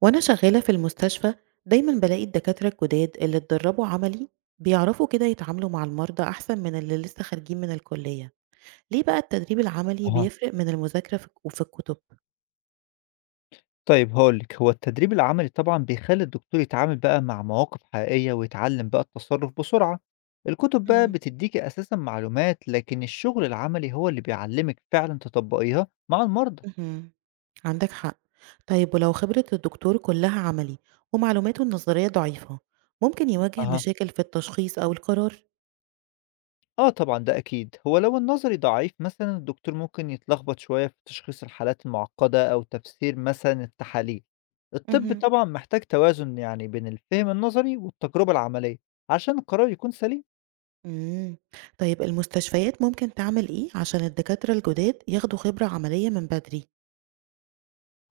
وأنا شغالة في المستشفى، دايما بلاقي الدكاترة الجداد اللي اتدربوا عملي بيعرفوا كده يتعاملوا مع المرضى أحسن من اللي لسه خارجين من الكلية. ليه بقى التدريب العملي أها. بيفرق من المذاكرة في الكتب؟ طيب هاقول لِك، هو التدريب العملي طبعًا بيخلّي الدكتور يتعامل بقى مع مواقف حقيقية ويتعلّم بقى التصرُّف بسرعة. الكُتب بقى مم. بتدّيكِ أساسًا معلومات، لكن الشغل العملي هو اللي بيعلّمِك فعلًا تطبّقيها مع المرضى. مهم. عندك حق. طيب ولو خبرة الدكتور كلها عملي ومعلوماته النظرية ضعيفة، ممكن يواجه أها. مشاكل في التشخيص أو القرار؟ آه طبعًا، ده أكيد. هو لو النظري ضعيف مثلًا، الدكتور ممكن يتلخبط شوية في تشخيص الحالات المعقّدة أو تفسير مثلًا التحاليل. الطِب مهم. طبعًا محتاج توازن يعني بين الفهم النظري والتجربة العملية عشان القرار يكون سليم. مم. طيب المستشفيات ممكن تعمل إيه عشان الدكاترة الجداد ياخدوا خبرة عملية من بدري؟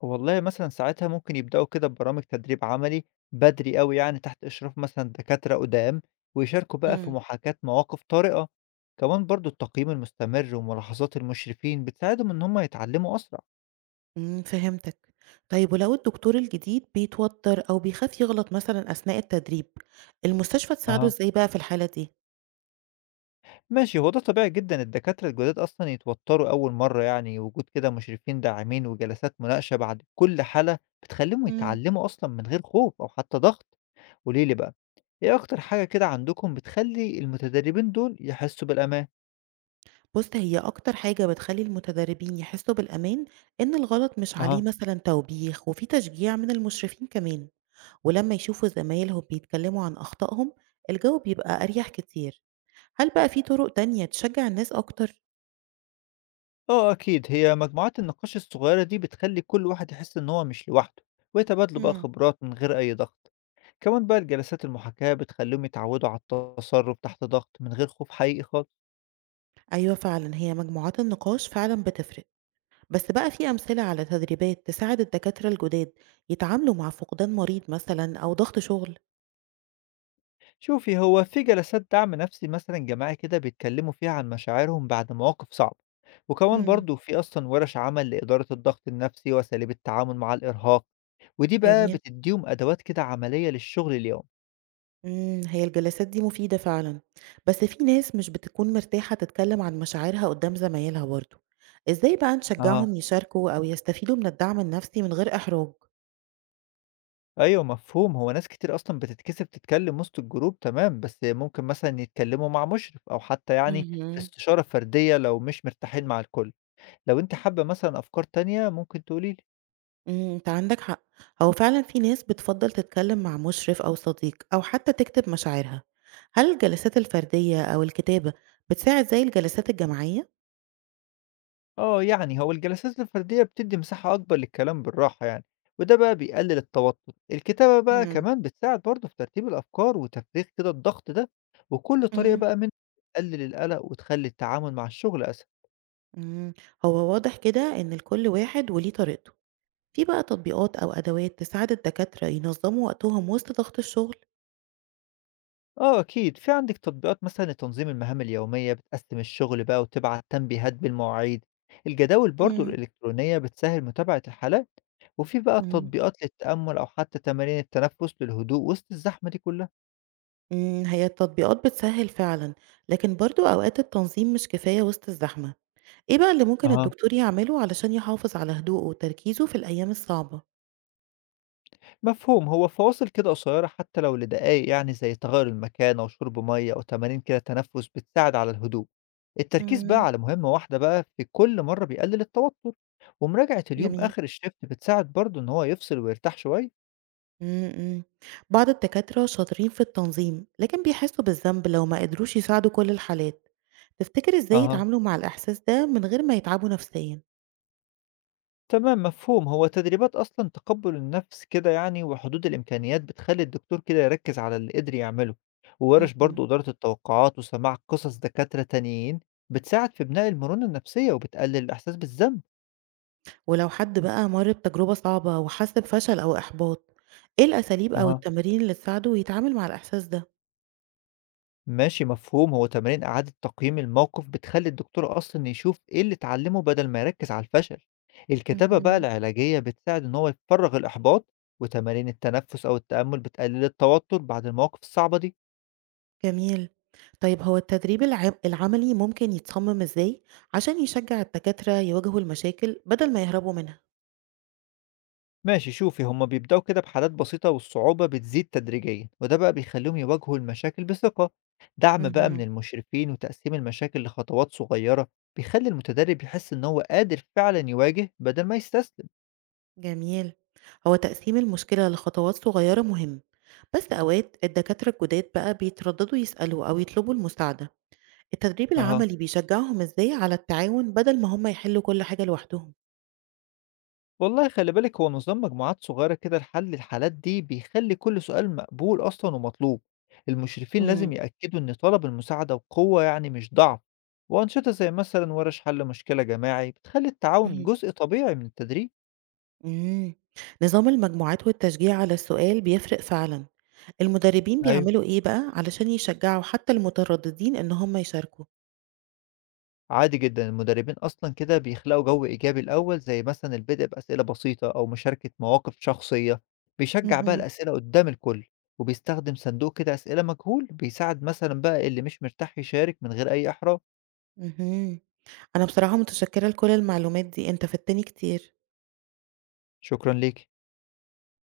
والله مثلًا ساعتها ممكن يبدأوا كده ببرامج تدريب عملي بدري أوي يعني تحت إشراف مثلًا دكاترة قُدام، ويشاركوا بقى في محاكاة مواقف طارئة، كمان برضه التقييم المستمر وملاحظات المشرفين بتساعدهم إن هم يتعلموا أسرع. فهمتك. طيب ولو الدكتور الجديد بيتوتر أو بيخاف يغلط مثلًا أثناء التدريب، المستشفى تساعده أها. إزاي بقى في الحالة دي؟ ماشي، هو ده طبيعي جدًا الدكاترة الجداد أصلًا يتوتروا أول مرة يعني، وجود كده مشرفين داعمين وجلسات مناقشة بعد كل حالة بتخليهم إمم. يتعلموا أصلًا من غير خوف أو حتى ضغط. قولي لي بقى، إيه أكتر حاجة كده عندكم بتخلي المتدربين دول يحسوا بالأمان؟ بُص، هي أكتر حاجة بتخلّي المتدربين يحسّوا بالأمان إن الغلط مش عليه أها. مثلًا توبيخ وفي تشجيع من المشرفين كمان، ولمّا يشوفوا زمايلهم بيتكلموا عن أخطائهم، الجو بيبقى أريح كتير. هل بقى في طرق تانية تشجّع الناس أكتر؟ آه أكيد، هي مجموعات النقاش الصغيرة دي بتخلي كل واحد يحس إن هو مش لوحده، ويتبادلوا بقى إمم. خبرات من غير أي ضغط. كمان بقى الجلسات المحاكاة بتخليهم يتعودوا على التصرف تحت ضغط من غير خوف حقيقي خالص. أيوه فعلًا، هي مجموعات النقاش فعلًا بتفرق. بس بقى في أمثلة على تدريبات تساعد الدكاترة الجداد يتعاملوا مع فقدان مريض مثلا أو ضغط شغل؟ شوفي، هو في جلسات دعم نفسي مثلا جماعي كده بيتكلموا فيها عن مشاعرهم بعد مواقف صعبة، وكمان مم. برضو في أصلا ورش عمل لإدارة الضغط النفسي وأساليب التعامل مع الإرهاق، ودي بقى جميل. بتديهم أدوات كده عملية للشغل اليومي. هي الجلسات دي مفيدة فعلا، بس في ناس مش بتكون مرتاحة تتكلم عن مشاعرها قدام زمايلها برضو. ازاي بقى أها. نشجعهم يشاركوا أو يستفيدوا من الدعم النفسي من غير إحراج؟ أيوه مفهوم، هو ناس كتير أصلًا بتتكسف تتكلم وسط الجروب تمام، بس ممكن مثلًا يتكلموا مع مشرف أو حتى يعني في مهم. استشارة فردية لو مش مرتاحين مع الكل، لو أنتِ حابة مثلًا أفكار تانية ممكن تقولي لي. انت عندك حق. هو فعلا في ناس بتفضل تتكلم مع مشرف أو صديق أو حتى تكتب مشاعرها. هل الجلسات الفردية أو الكتابة بتساعد زي الجلسات الجماعية؟ آه، يعني هو الجلسات الفردية بتدّي مساحة أكبر للكلام بالراحة يعني، وده بقى بيقلل التوتر، الكتابة بقى إمم، كمان بتساعد برضه في ترتيب الأفكار وتفريغ كده الضغط ده، وكل طريقة إمم، بقى منهم بتقلل القلق وتخلّي التعامل مع الشغل أسهل. إمم، هو واضح كده إن لكل واحد وليه طريقته. في بقى تطبيقات أو أدوات تساعد الدكاترة ينظموا وقتهم وسط ضغط الشغل؟ آه أكيد، في عندِك تطبيقات مثلًا لتنظيم المهام اليومية، بتقسّم الشغل بقى وتبعت تنبيهات بالمواعيد، الجداول برضه إمم، الإلكترونية بتسهّل متابعة الحالات، وفي بقى إمم. تطبيقات للتأمل أو حتى تمارين التنفس للهدوء وسط الزحمة دي كلها. إمم، هي التطبيقات بتسهل فعلًا، لكن برضه أوقات التنظيم مش كفاية وسط الزحمة. إيه بقى اللي ممكن أها. الدكتور يعمله علشان يحافظ على هدوءه وتركيزه في الأيام الصعبة؟ مفهوم، هو فواصل كده قصيرة حتى لو لدقايق يعني زي تغيّر المكان أو شرب مَيّة أو تمارين كده تنفس بتساعد على الهدوء. التركيز بقى إمم، على مهمة واحدة بقى في كل مرة بيقلل التوتر، ومراجعة اليوم جميل. آخر الشيفت بتساعد برضه إن هو يفصل ويرتاح شوية. إمم، إمم. بعض الدكاترة شاطرين في التنظيم، لكن بيحسوا بالذنب لو ما قدروش يساعدوا كل الحالات. تفتكر إزاي أها. يتعاملوا مع الإحساس ده من غير ما يتعبوا نفسيًا؟ تمام مفهوم، هو تدريبات أصلا تقبل النفس كده يعني وحدود الإمكانيات بتخلي الدكتور كده يركز على اللي قدر يعمله، وورش اهم. برضو إدارة التوقعات وسماع قصص دكاترة تانيين بتساعد في بناء المرونة النفسية وبتقلل الإحساس بالذنب. ولو حد بقى مَر بتجربة صعبة وحس بفشل أو إحباط، إيه الأساليب أو أها. التمارين اللي تساعده يتعامل مع الإحساس ده؟ ماشي مفهوم، هو تمارين إعادة تقييم الموقف بتخلي الدكتور أصلا يشوف إيه اللي اتعلمه بدل ما يركز على الفشل. الكتابة بقى اهم. العلاجية بتساعد إن هو يفرغ الإحباط، وتمارين التنفس أو التأمل بتقلل التوتر بعد المواقف الصعبة دي. جميل. طيب هو التدريب العملي ممكن يتصمم إزاي عشان يشجع الدكاترة يواجهوا المشاكل بدل ما يهربوا منها؟ ماشي شوفي، هما بيبدأوا كده بحالات بسيطة والصعوبة بتزيد تدريجيا، وده بقى بيخليهم يواجهوا المشاكل بثقة. دعم بقى من اهم. المشرفين وتقسيم المشاكل لخطوات صغيرة بيخلي المتدرب يحس إن هو قادر فعلا يواجه بدل ما يستسلم. جميل. هو تقسيم المشكلة لخطوات صغيرة مهم. بس أوقات الدكاترة الجداد بقى بيترددوا يسألوا أو يطلبوا المساعدة. التدريب أها. العملي بيشجعهم إزاي على التعاون بدل ما هم يحلوا كل حاجة لوحدهم؟ والله خلي بالك، هو نظام مجموعات صغيرة كده لحل الحالات دي بيخلي كل سؤال مقبول أصلا ومطلوب. المشرفين لازم مم. يأكدوا إن طلب المساعدة وقوة يعني مش ضعف، وأنشطة زي مثلا ورش حل مشكلة جماعي بتخلي التعاون مهم. جزء طبيعي من التدريب. مم. نظام المجموعات والتشجيع على السؤال بيفرق فعلا. المدربين أيوة بيعملوا إيه بقى علشان يشجعوا حتى المترددين إن هم يشاركوا؟ عادي جدًا، المدربين أصلًا كده بيخلقوا جو إيجابي الأول، زي مثلًا البدء بأسئلة بسيطة أو مشاركة مواقف شخصية، بيشجّع بقى مهم. الأسئلة قدّام الكل، وبيستخدم صندوق كده أسئلة مجهول، بيساعد مثلًا بقى اللي مش مرتاح يشارك من غير أي إحراج. مهم. أنا بصراحة متشكرة لكل المعلومات دي. أنت فدتني كتير. شكرًا ليكِ.